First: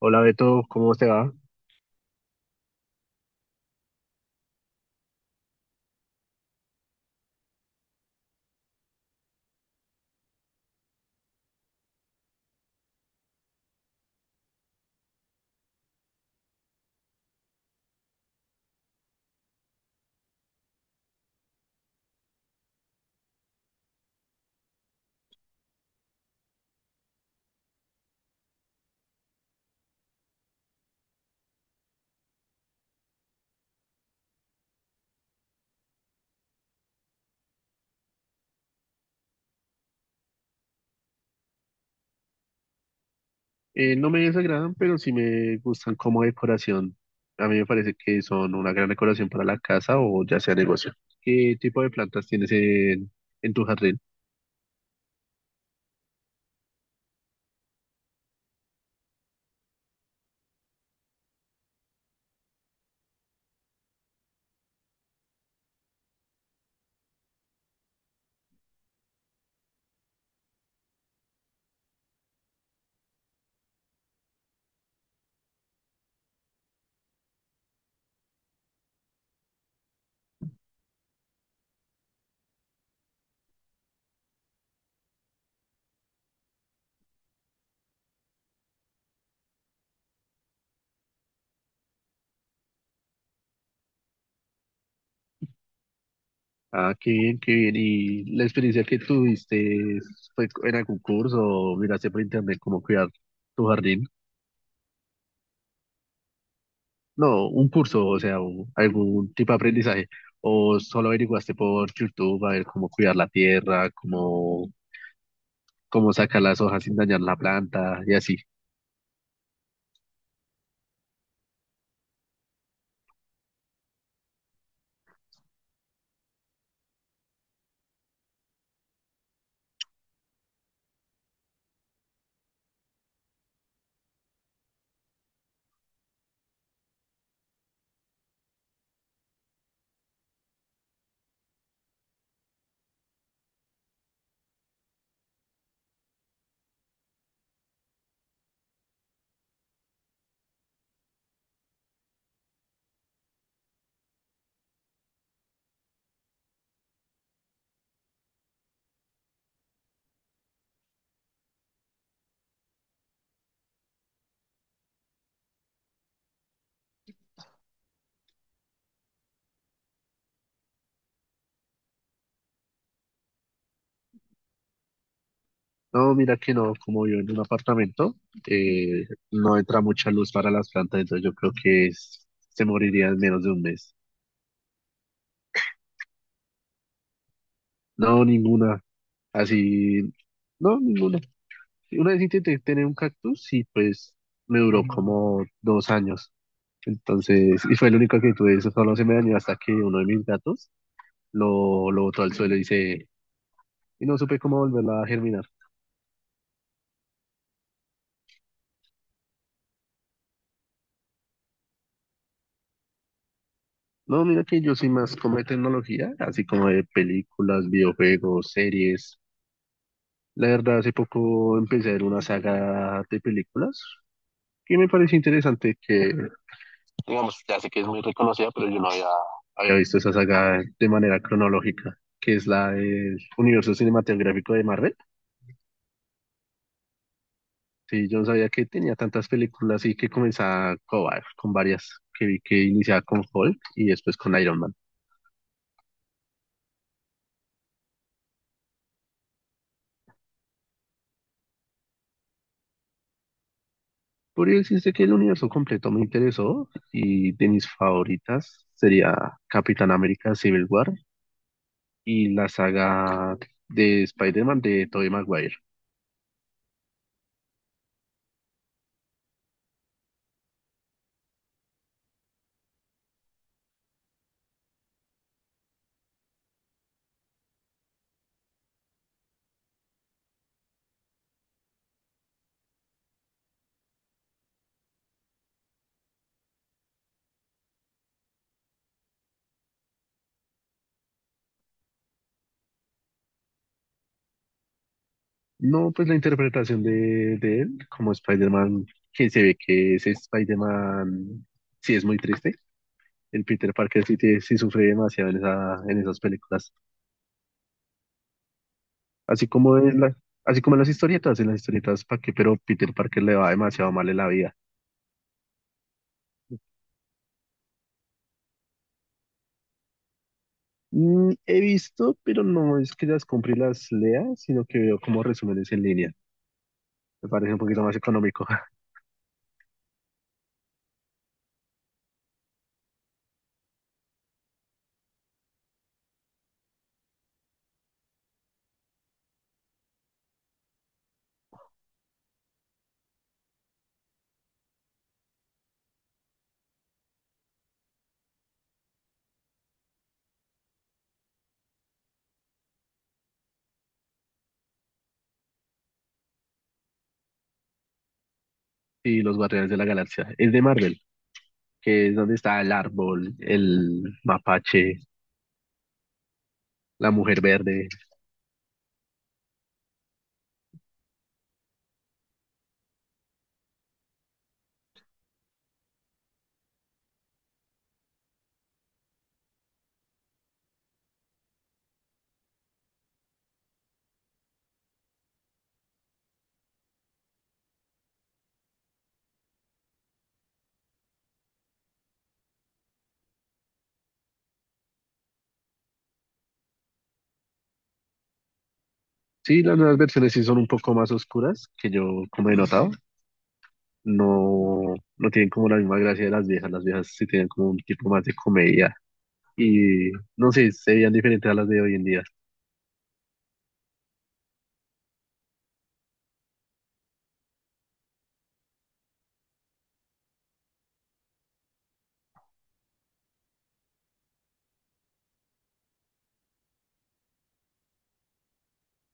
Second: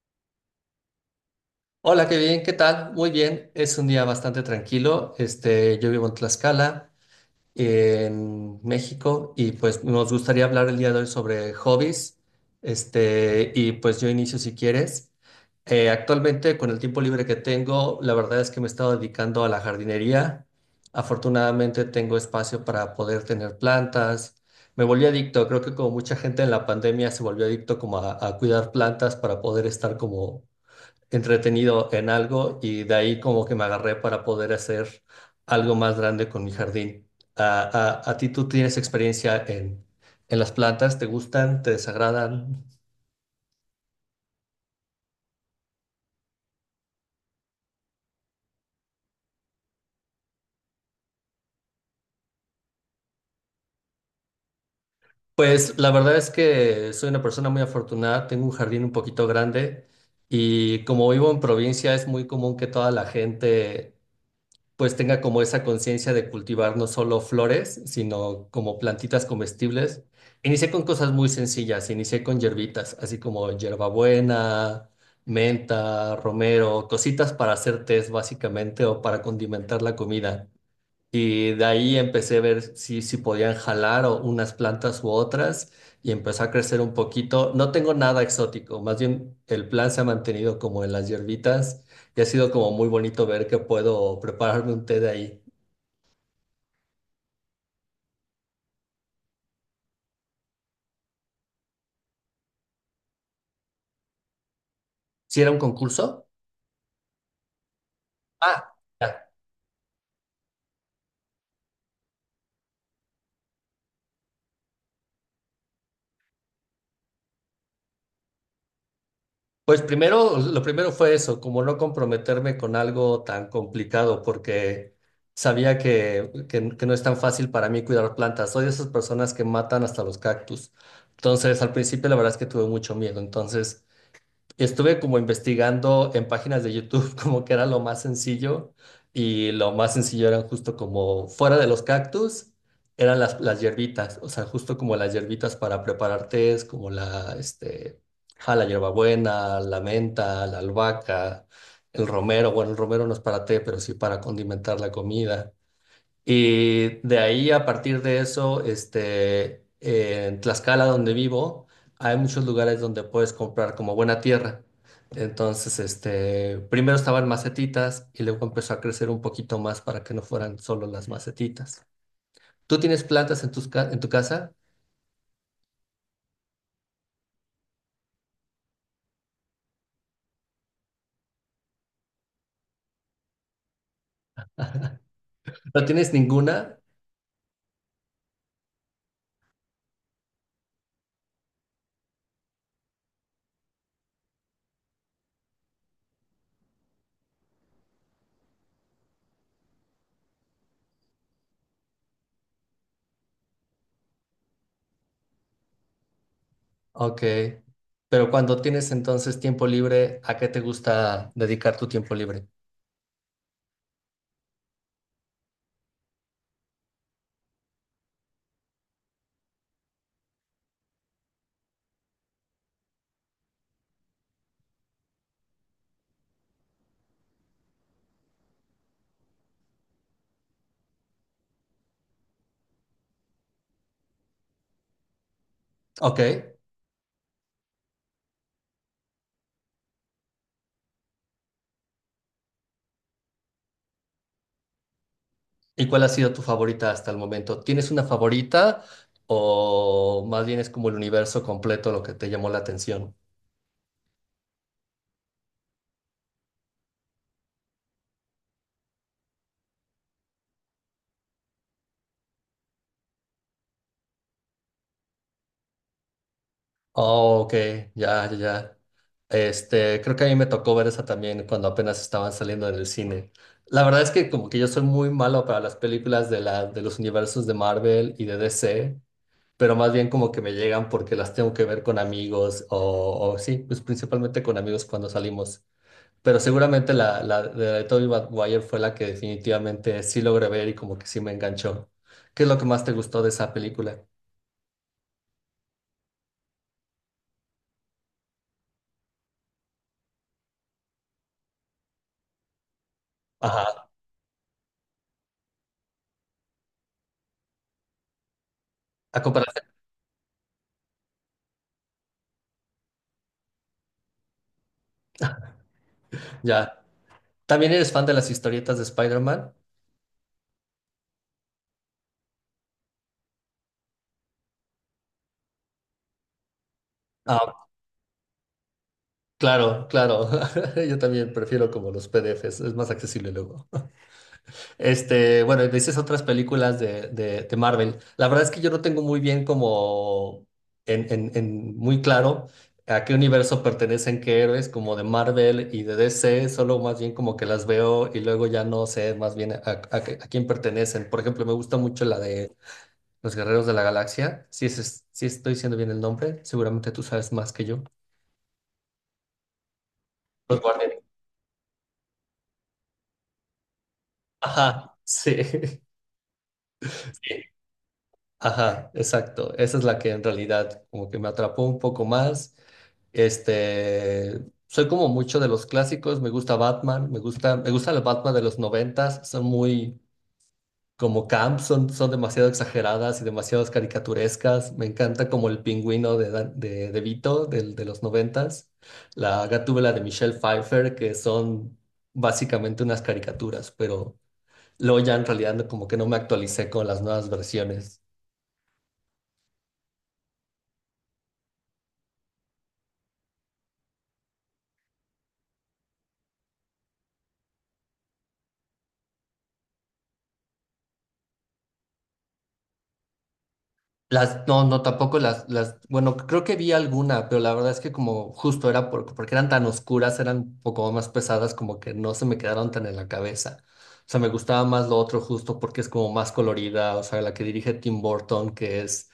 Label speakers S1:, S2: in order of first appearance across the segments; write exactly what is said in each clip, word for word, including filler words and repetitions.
S1: Hola Beto, ¿cómo te va?
S2: Hola, qué bien, ¿qué tal? Muy bien, es un día bastante tranquilo. Este, yo vivo en Tlaxcala, en México, y pues nos gustaría hablar el día de hoy sobre hobbies. Este, y pues yo inicio si quieres. Eh, actualmente, con el tiempo libre que tengo, la verdad es que me he estado dedicando a la jardinería. Afortunadamente, tengo espacio para poder tener plantas. Me volví adicto, creo que como mucha gente en la pandemia se volvió adicto como a, a cuidar plantas para poder estar como entretenido en algo y de ahí como que me agarré para poder hacer algo más grande con mi jardín. ¿A, a- a ti tú tienes experiencia en, en las plantas? ¿Te gustan? ¿Te desagradan?
S1: Eh, no me desagradan, pero sí me gustan como decoración. A mí me parece que son una gran decoración para la casa o ya sea negocio. ¿Qué tipo de plantas tienes en, en tu jardín?
S2: Pues la verdad es que soy una persona muy afortunada, tengo un jardín un poquito grande y como vivo en provincia es muy común que toda la gente pues tenga como esa conciencia de cultivar no solo flores, sino como plantitas comestibles. Inicié con cosas muy sencillas, inicié con hierbitas, así como hierbabuena, menta, romero, cositas para hacer tés básicamente o para condimentar la comida. Y de ahí empecé a ver si, si podían jalar o unas plantas u otras y empezó a crecer un poquito. No tengo nada exótico, más bien el plan se ha mantenido como en las hierbitas y ha sido como muy bonito ver que puedo prepararme un té de ahí.
S1: Ah, qué bien, qué bien. ¿Y la experiencia que tuviste fue en algún curso o miraste por internet cómo cuidar tu jardín?
S2: ¿Si era un concurso?
S1: No, un curso, o sea, un-
S2: Ah, ya.
S1: algún tipo de aprendizaje. ¿O solo averiguaste por YouTube a ver cómo cuidar la tierra, cómo cómo sacar las hojas sin dañar la planta y así?
S2: Pues primero, lo primero fue eso, como no comprometerme con algo tan complicado, porque sabía que, que- que no es tan fácil para mí cuidar plantas. Soy de esas personas que matan hasta los cactus. Entonces, al principio la verdad es que tuve mucho miedo. Entonces, estuve como investigando en páginas de YouTube como que era lo más sencillo y lo más sencillo eran justo como fuera de los cactus, eran las, las hierbitas, o sea, justo como las hierbitas para preparar tés, como la, este, ja, la hierbabuena, la menta, la albahaca, el romero, bueno, el romero no es para té, pero sí para condimentar la comida. Y de ahí, a partir de eso, este, en Tlaxcala, donde vivo, hay muchos lugares donde puedes comprar como buena tierra. Entonces, este, primero estaban macetitas y luego empezó a crecer un poquito más para que no fueran solo las macetitas. ¿Tú tienes plantas en tus ca- en tu casa?
S1: No, mira que no, como vivo en un apartamento, eh, no entra mucha luz para las plantas, entonces yo creo que es- se moriría en menos de un mes.
S2: ¿No tienes ninguna?
S1: No, ninguna. Así, no, ninguna. Una vez intenté tener un cactus y pues me duró como dos años. Entonces, y fue el único que tuve, eso solo se me dañó hasta que uno de mis gatos lo, lo botó al suelo y se, y no supe cómo volverla a germinar.
S2: Ok. Pero cuando tienes entonces tiempo libre, ¿a qué te gusta dedicar tu tiempo libre?
S1: No, mira que yo soy más como de tecnología, así como de películas, videojuegos, series. La verdad, hace poco empecé a ver una saga de películas que me pareció interesante que, digamos, ya sé que es muy reconocida, pero yo no había, había visto esa saga de manera cronológica, que es la del universo cinematográfico de Marvel.
S2: Ok.
S1: Sí, yo no sabía que tenía tantas películas y que comenzaba con, va- con varias, que vi que iniciaba con Hulk y después con Iron Man.
S2: ¿Y cuál ha sido tu favorita hasta el momento? ¿Tienes una favorita o más bien es como el universo completo lo que te llamó la atención?
S1: Podría decirse que el universo completo me interesó y de mis favoritas sería Capitán América Civil War y la saga de Spider-Man de Tobey Maguire.
S2: Oh, ok, ya, ya, ya. Este, creo que a mí me tocó ver esa también cuando apenas estaban saliendo en el cine. La verdad es que como que yo soy muy malo para las películas de la, de los universos de Marvel y de D C, pero más bien como que me llegan porque las tengo que ver con amigos o, o sí, pues principalmente con amigos cuando salimos. Pero seguramente la, la de Tobey Maguire fue la que definitivamente sí logré ver y como que sí me enganchó. ¿Qué es lo que más te gustó de esa película?
S1: No, pues la interpretación de, de él como Spider-Man, que se ve que ese Spider-Man sí es muy triste. El Peter
S2: Ajá,
S1: Parker sí, tiene- sí sufre demasiado en, esa, en esas películas.
S2: a
S1: Así
S2: comparación,
S1: como en la, así como en las historietas, en las historietas, ¿para qué? Pero Peter Parker le va demasiado mal en la vida.
S2: ya. ¿También eres fan de las historietas de Spider-Man?
S1: Mm, he visto, pero no es que las compre y las lea, sino que veo como resúmenes en línea. Me parece un
S2: Ah,
S1: poquito más económico.
S2: claro, claro. Yo también prefiero como los P D Es, es más accesible luego. Este, bueno, y dices otras películas de, de, de Marvel. La verdad es que yo no tengo muy bien como en, en, en muy claro a qué universo pertenecen qué héroes, como de Marvel y de D C, solo más bien como que las veo y luego ya no sé más bien a, a- a quién pertenecen. Por ejemplo, me gusta mucho la de Los Guerreros de la Galaxia. Si es, es- si estoy diciendo bien el nombre, seguramente tú sabes más que yo.
S1: Y los Guardianes de la Galaxia. Es
S2: Los
S1: de
S2: Guardianes.
S1: Marvel, que es donde está el árbol, el
S2: Ajá,
S1: mapache,
S2: sí.
S1: la mujer verde.
S2: Ajá, exacto. Esa es la que en realidad como que me atrapó un poco más. Este, soy como mucho de los clásicos, me gusta Batman, me gusta, me gusta el Batman de los noventas, son muy como camp, son, son demasiado exageradas y demasiado caricaturescas. Me encanta como el pingüino de, Dan- de, de Vito del, de los noventas, la Gatúbela de Michelle Pfeiffer, que son básicamente unas caricaturas, pero luego ya en realidad no- como que no me actualicé con las nuevas versiones.
S1: Sí, las nuevas versiones sí son un poco más oscuras, que yo como he notado. No, no tienen como la misma gracia de las viejas. Las viejas sí tienen como un tipo más de comedia. Y no sé, se veían diferentes a las de hoy en día.
S2: Las, no, no, tampoco las, las, bueno, creo que vi alguna, pero la verdad es que como justo era por- porque eran tan oscuras, eran un poco más pesadas, como que no se me quedaron tan en la cabeza. O sea, me gustaba más lo otro justo porque es como más colorida, o sea, la que dirige Tim Burton, que es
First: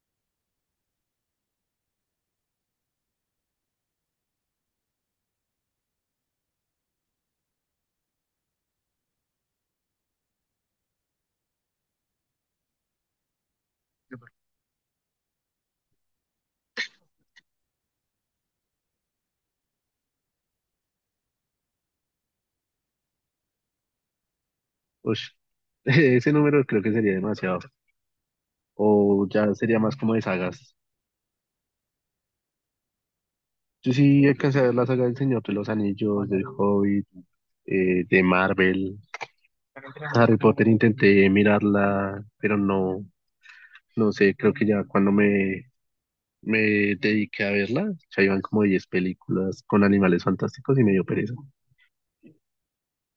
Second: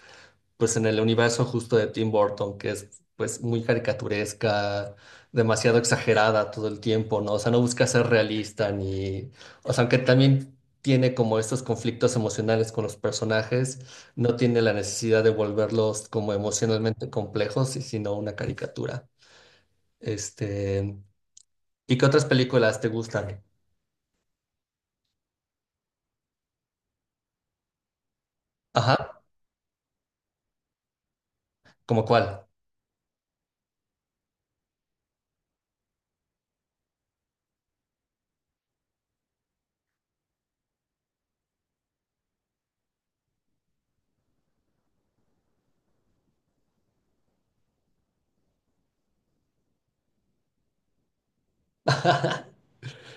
S2: pues en el universo justo de Tim Burton, que es pues muy caricaturesca, demasiado exagerada todo el tiempo, ¿no? O sea, no busca ser realista ni, o sea, aunque también tiene como estos conflictos emocionales con los personajes, no tiene la necesidad de volverlos como emocionalmente complejos, y sino una caricatura. Este, ¿y qué otras películas te gustan?
S1: Ush, ese número creo que sería demasiado.
S2: Ajá,
S1: O ya sería más como de sagas.
S2: ¿como cuál?
S1: Yo sí alcancé a ver la saga del Señor de los Anillos, del Hobbit, eh, de Marvel. Harry Potter intenté mirarla, pero no, no sé, creo que ya cuando me, me dediqué a verla, ya iban como diez películas con animales fantásticos y me dio pereza.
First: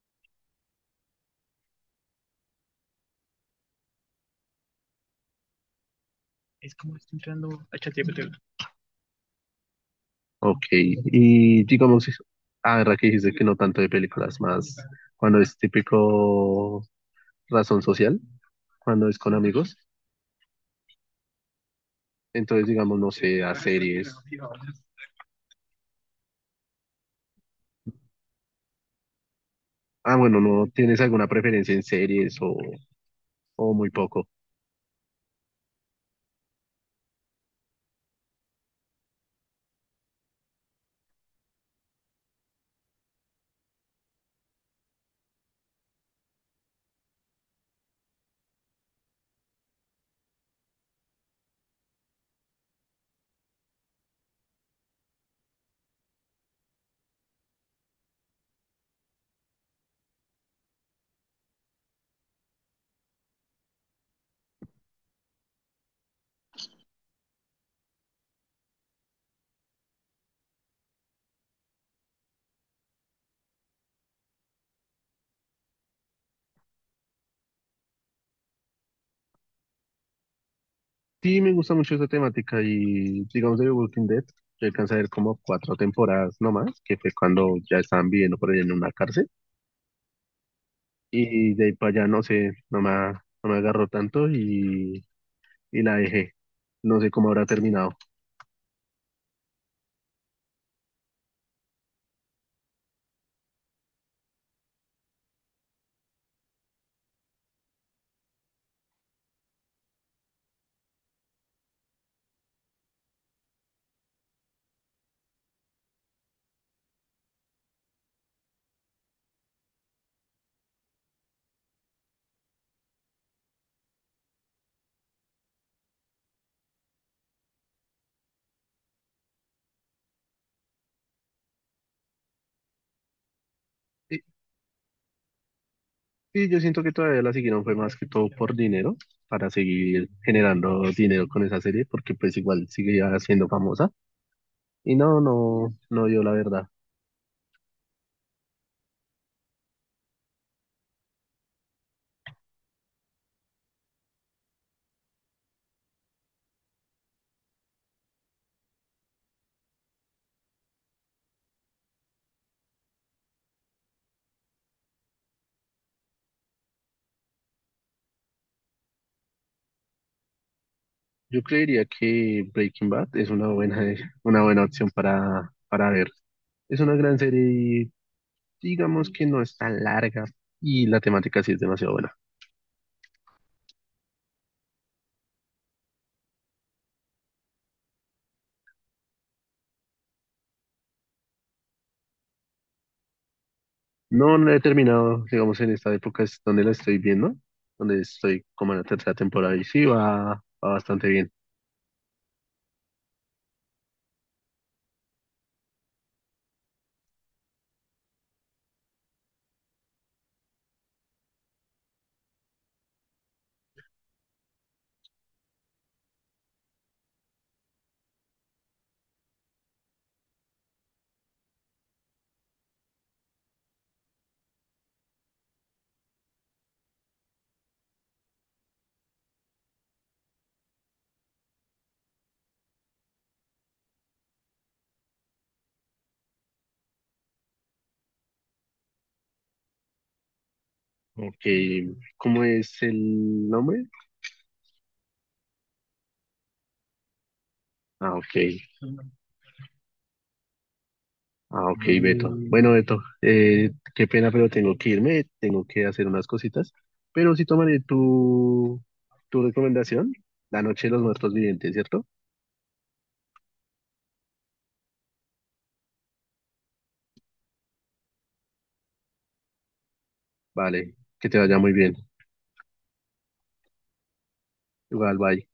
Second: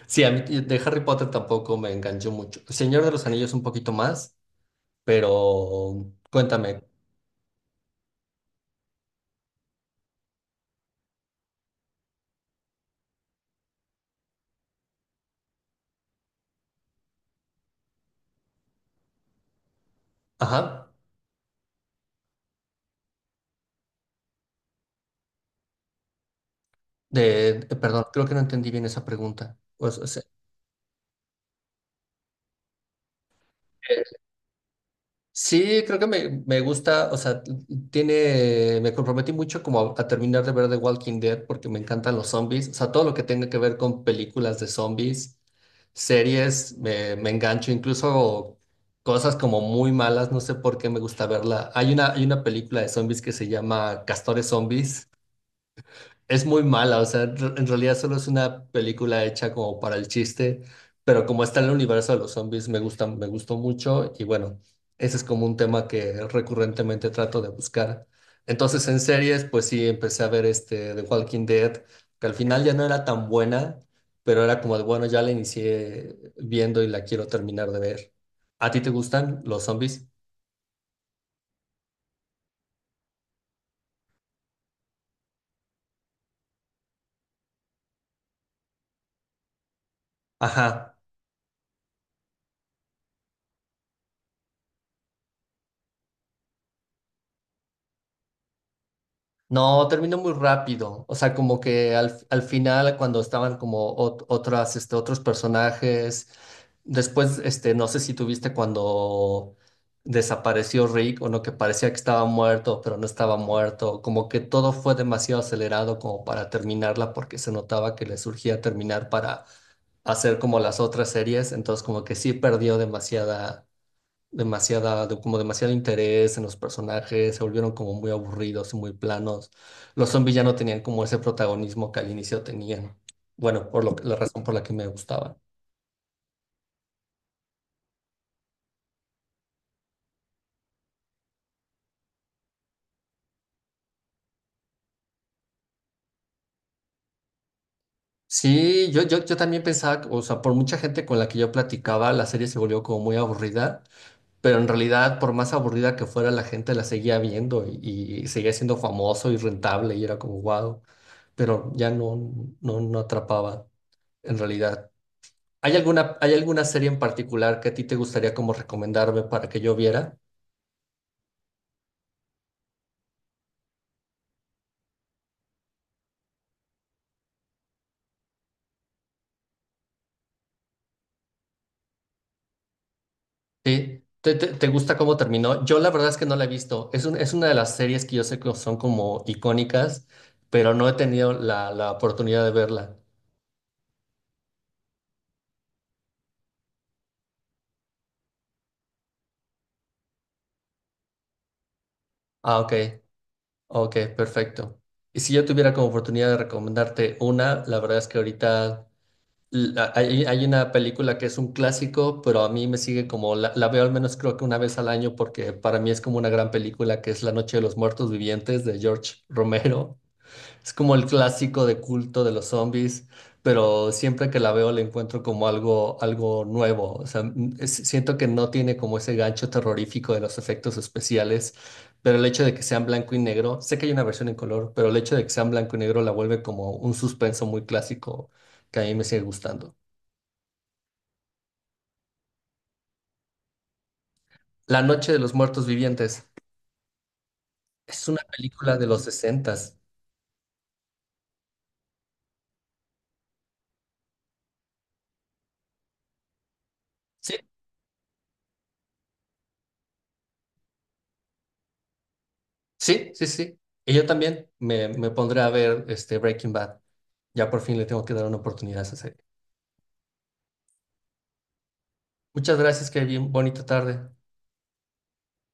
S2: Sí, a mí de Harry Potter tampoco me enganchó mucho. Señor de los Anillos un poquito más. Pero cuéntame,
S1: Ok, y digamos, ah, verdad que dijiste que no tanto de películas, más cuando es típico razón social, cuando es con amigos,
S2: ajá,
S1: entonces digamos, no sé, a series.
S2: de, de- perdón, creo que no entendí bien esa pregunta. O sea,
S1: Ah,
S2: se-
S1: bueno, ¿no tienes alguna preferencia en series o, o muy poco?
S2: sí, creo que me, me gusta, o sea, t- tiene, me comprometí mucho como a, a terminar de ver The Walking Dead porque me encantan los zombies, o sea, todo lo que tenga que ver con películas de zombies, series, me, me engancho, incluso cosas como muy malas, no sé por qué me gusta verla. Hay una, hay una película de zombies que se llama Castores Zombies. Es muy mala, o sea, en re- en realidad solo es una película hecha como para el chiste, pero como está en el universo de los zombies, me gusta, me gustó mucho y bueno, ese es como un tema que recurrentemente trato de buscar. Entonces, en series, pues sí, empecé a ver este The Walking Dead, que al final ya no era tan buena, pero era como de, bueno, ya la inicié viendo y la quiero terminar de ver. ¿A ti te gustan los zombies?
S1: Sí, me gusta mucho esta temática y digamos de The Walking Dead, yo alcancé a ver como cuatro temporadas nomás, que fue cuando ya estaban viviendo por ahí en una cárcel
S2: Ajá.
S1: y de ahí para allá no sé, no me, no me agarró tanto y, y la dejé. No sé cómo habrá terminado.
S2: No, terminó muy rápido. O sea, como que al, al final, cuando estaban como ot- otras, este, otros personajes, después, este, no sé si tuviste cuando desapareció Rick o no, que parecía que estaba muerto, pero no estaba muerto. Como que todo fue demasiado acelerado como para terminarla, porque se notaba que le surgía terminar para hacer como las otras series. Entonces, como que sí perdió demasiada demasiada, de- como demasiado interés en los personajes, se volvieron como muy aburridos y muy planos. Los zombies ya no tenían como ese protagonismo que al inicio tenían. Bueno, por lo, que- la
S1: Y,
S2: razón por la que me gustaban.
S1: y yo siento que todavía la siguieron fue más que todo por dinero, para seguir generando dinero con esa serie, porque pues igual seguía siendo famosa y no, no, no dio la verdad.
S2: Sí, yo, yo, yo también pensaba, o sea, por mucha gente con la que yo platicaba, la serie se volvió como muy aburrida, pero en realidad, por más aburrida que fuera, la gente la seguía viendo y, y seguía siendo famoso y rentable y era como wow, pero ya no, no, no atrapaba en realidad. ¿Hay alguna, ¿hay alguna serie en particular que a ti te gustaría como recomendarme para que yo viera?
S1: Yo creería que Breaking Bad es una buena, una buena opción para, para ver. Es una gran serie y digamos que no es tan larga y la temática sí es demasiado buena.
S2: Sí. ¿Te, te, te gusta cómo terminó? Yo la verdad es que no la he visto. Es, un- es una de las series que yo sé que son como icónicas, pero no he tenido la, la oportunidad de verla.
S1: No, no la he terminado, digamos, en esta época es donde la estoy viendo, donde estoy como en la tercera temporada y sí va, va bastante bien.
S2: Ah, ok, ok, perfecto. Y si yo tuviera como oportunidad de recomendarte una, la verdad es que ahorita la- Hay, hay una película que es un clásico, pero a mí me sigue como, la, la veo al menos creo que una vez al año porque para mí es como una gran película que es La Noche de los Muertos Vivientes de George Romero. Es como el clásico de culto de los zombies, pero siempre que la veo la encuentro como algo, algo nuevo. O sea, m- es- siento que no tiene como ese gancho terrorífico de los efectos especiales, pero el hecho de que sean blanco y negro, sé que hay una versión en color, pero el hecho de que sean blanco y negro la vuelve como un suspenso muy clásico que a mí me sigue gustando.
S1: Ok, ¿cómo es el nombre?
S2: La Noche de los Muertos Vivientes. Es
S1: Ah,
S2: una
S1: ok.
S2: película de los sesentas.
S1: Ah, ok, Beto. Bueno, Beto, eh, qué pena, pero tengo que irme, tengo que hacer unas cositas. Pero
S2: Sí,
S1: sí tomaré tu, tu recomendación, La Noche de los Muertos Vivientes, ¿cierto?
S2: sí, sí, sí. Y yo también me, me pondré a ver este Breaking Bad. Ya por fin le tengo que dar una oportunidad a esa serie.
S1: Vale, que te vaya muy bien.
S2: Muchas gracias, Kevin. Bonita tarde.
S1: Igual, bye.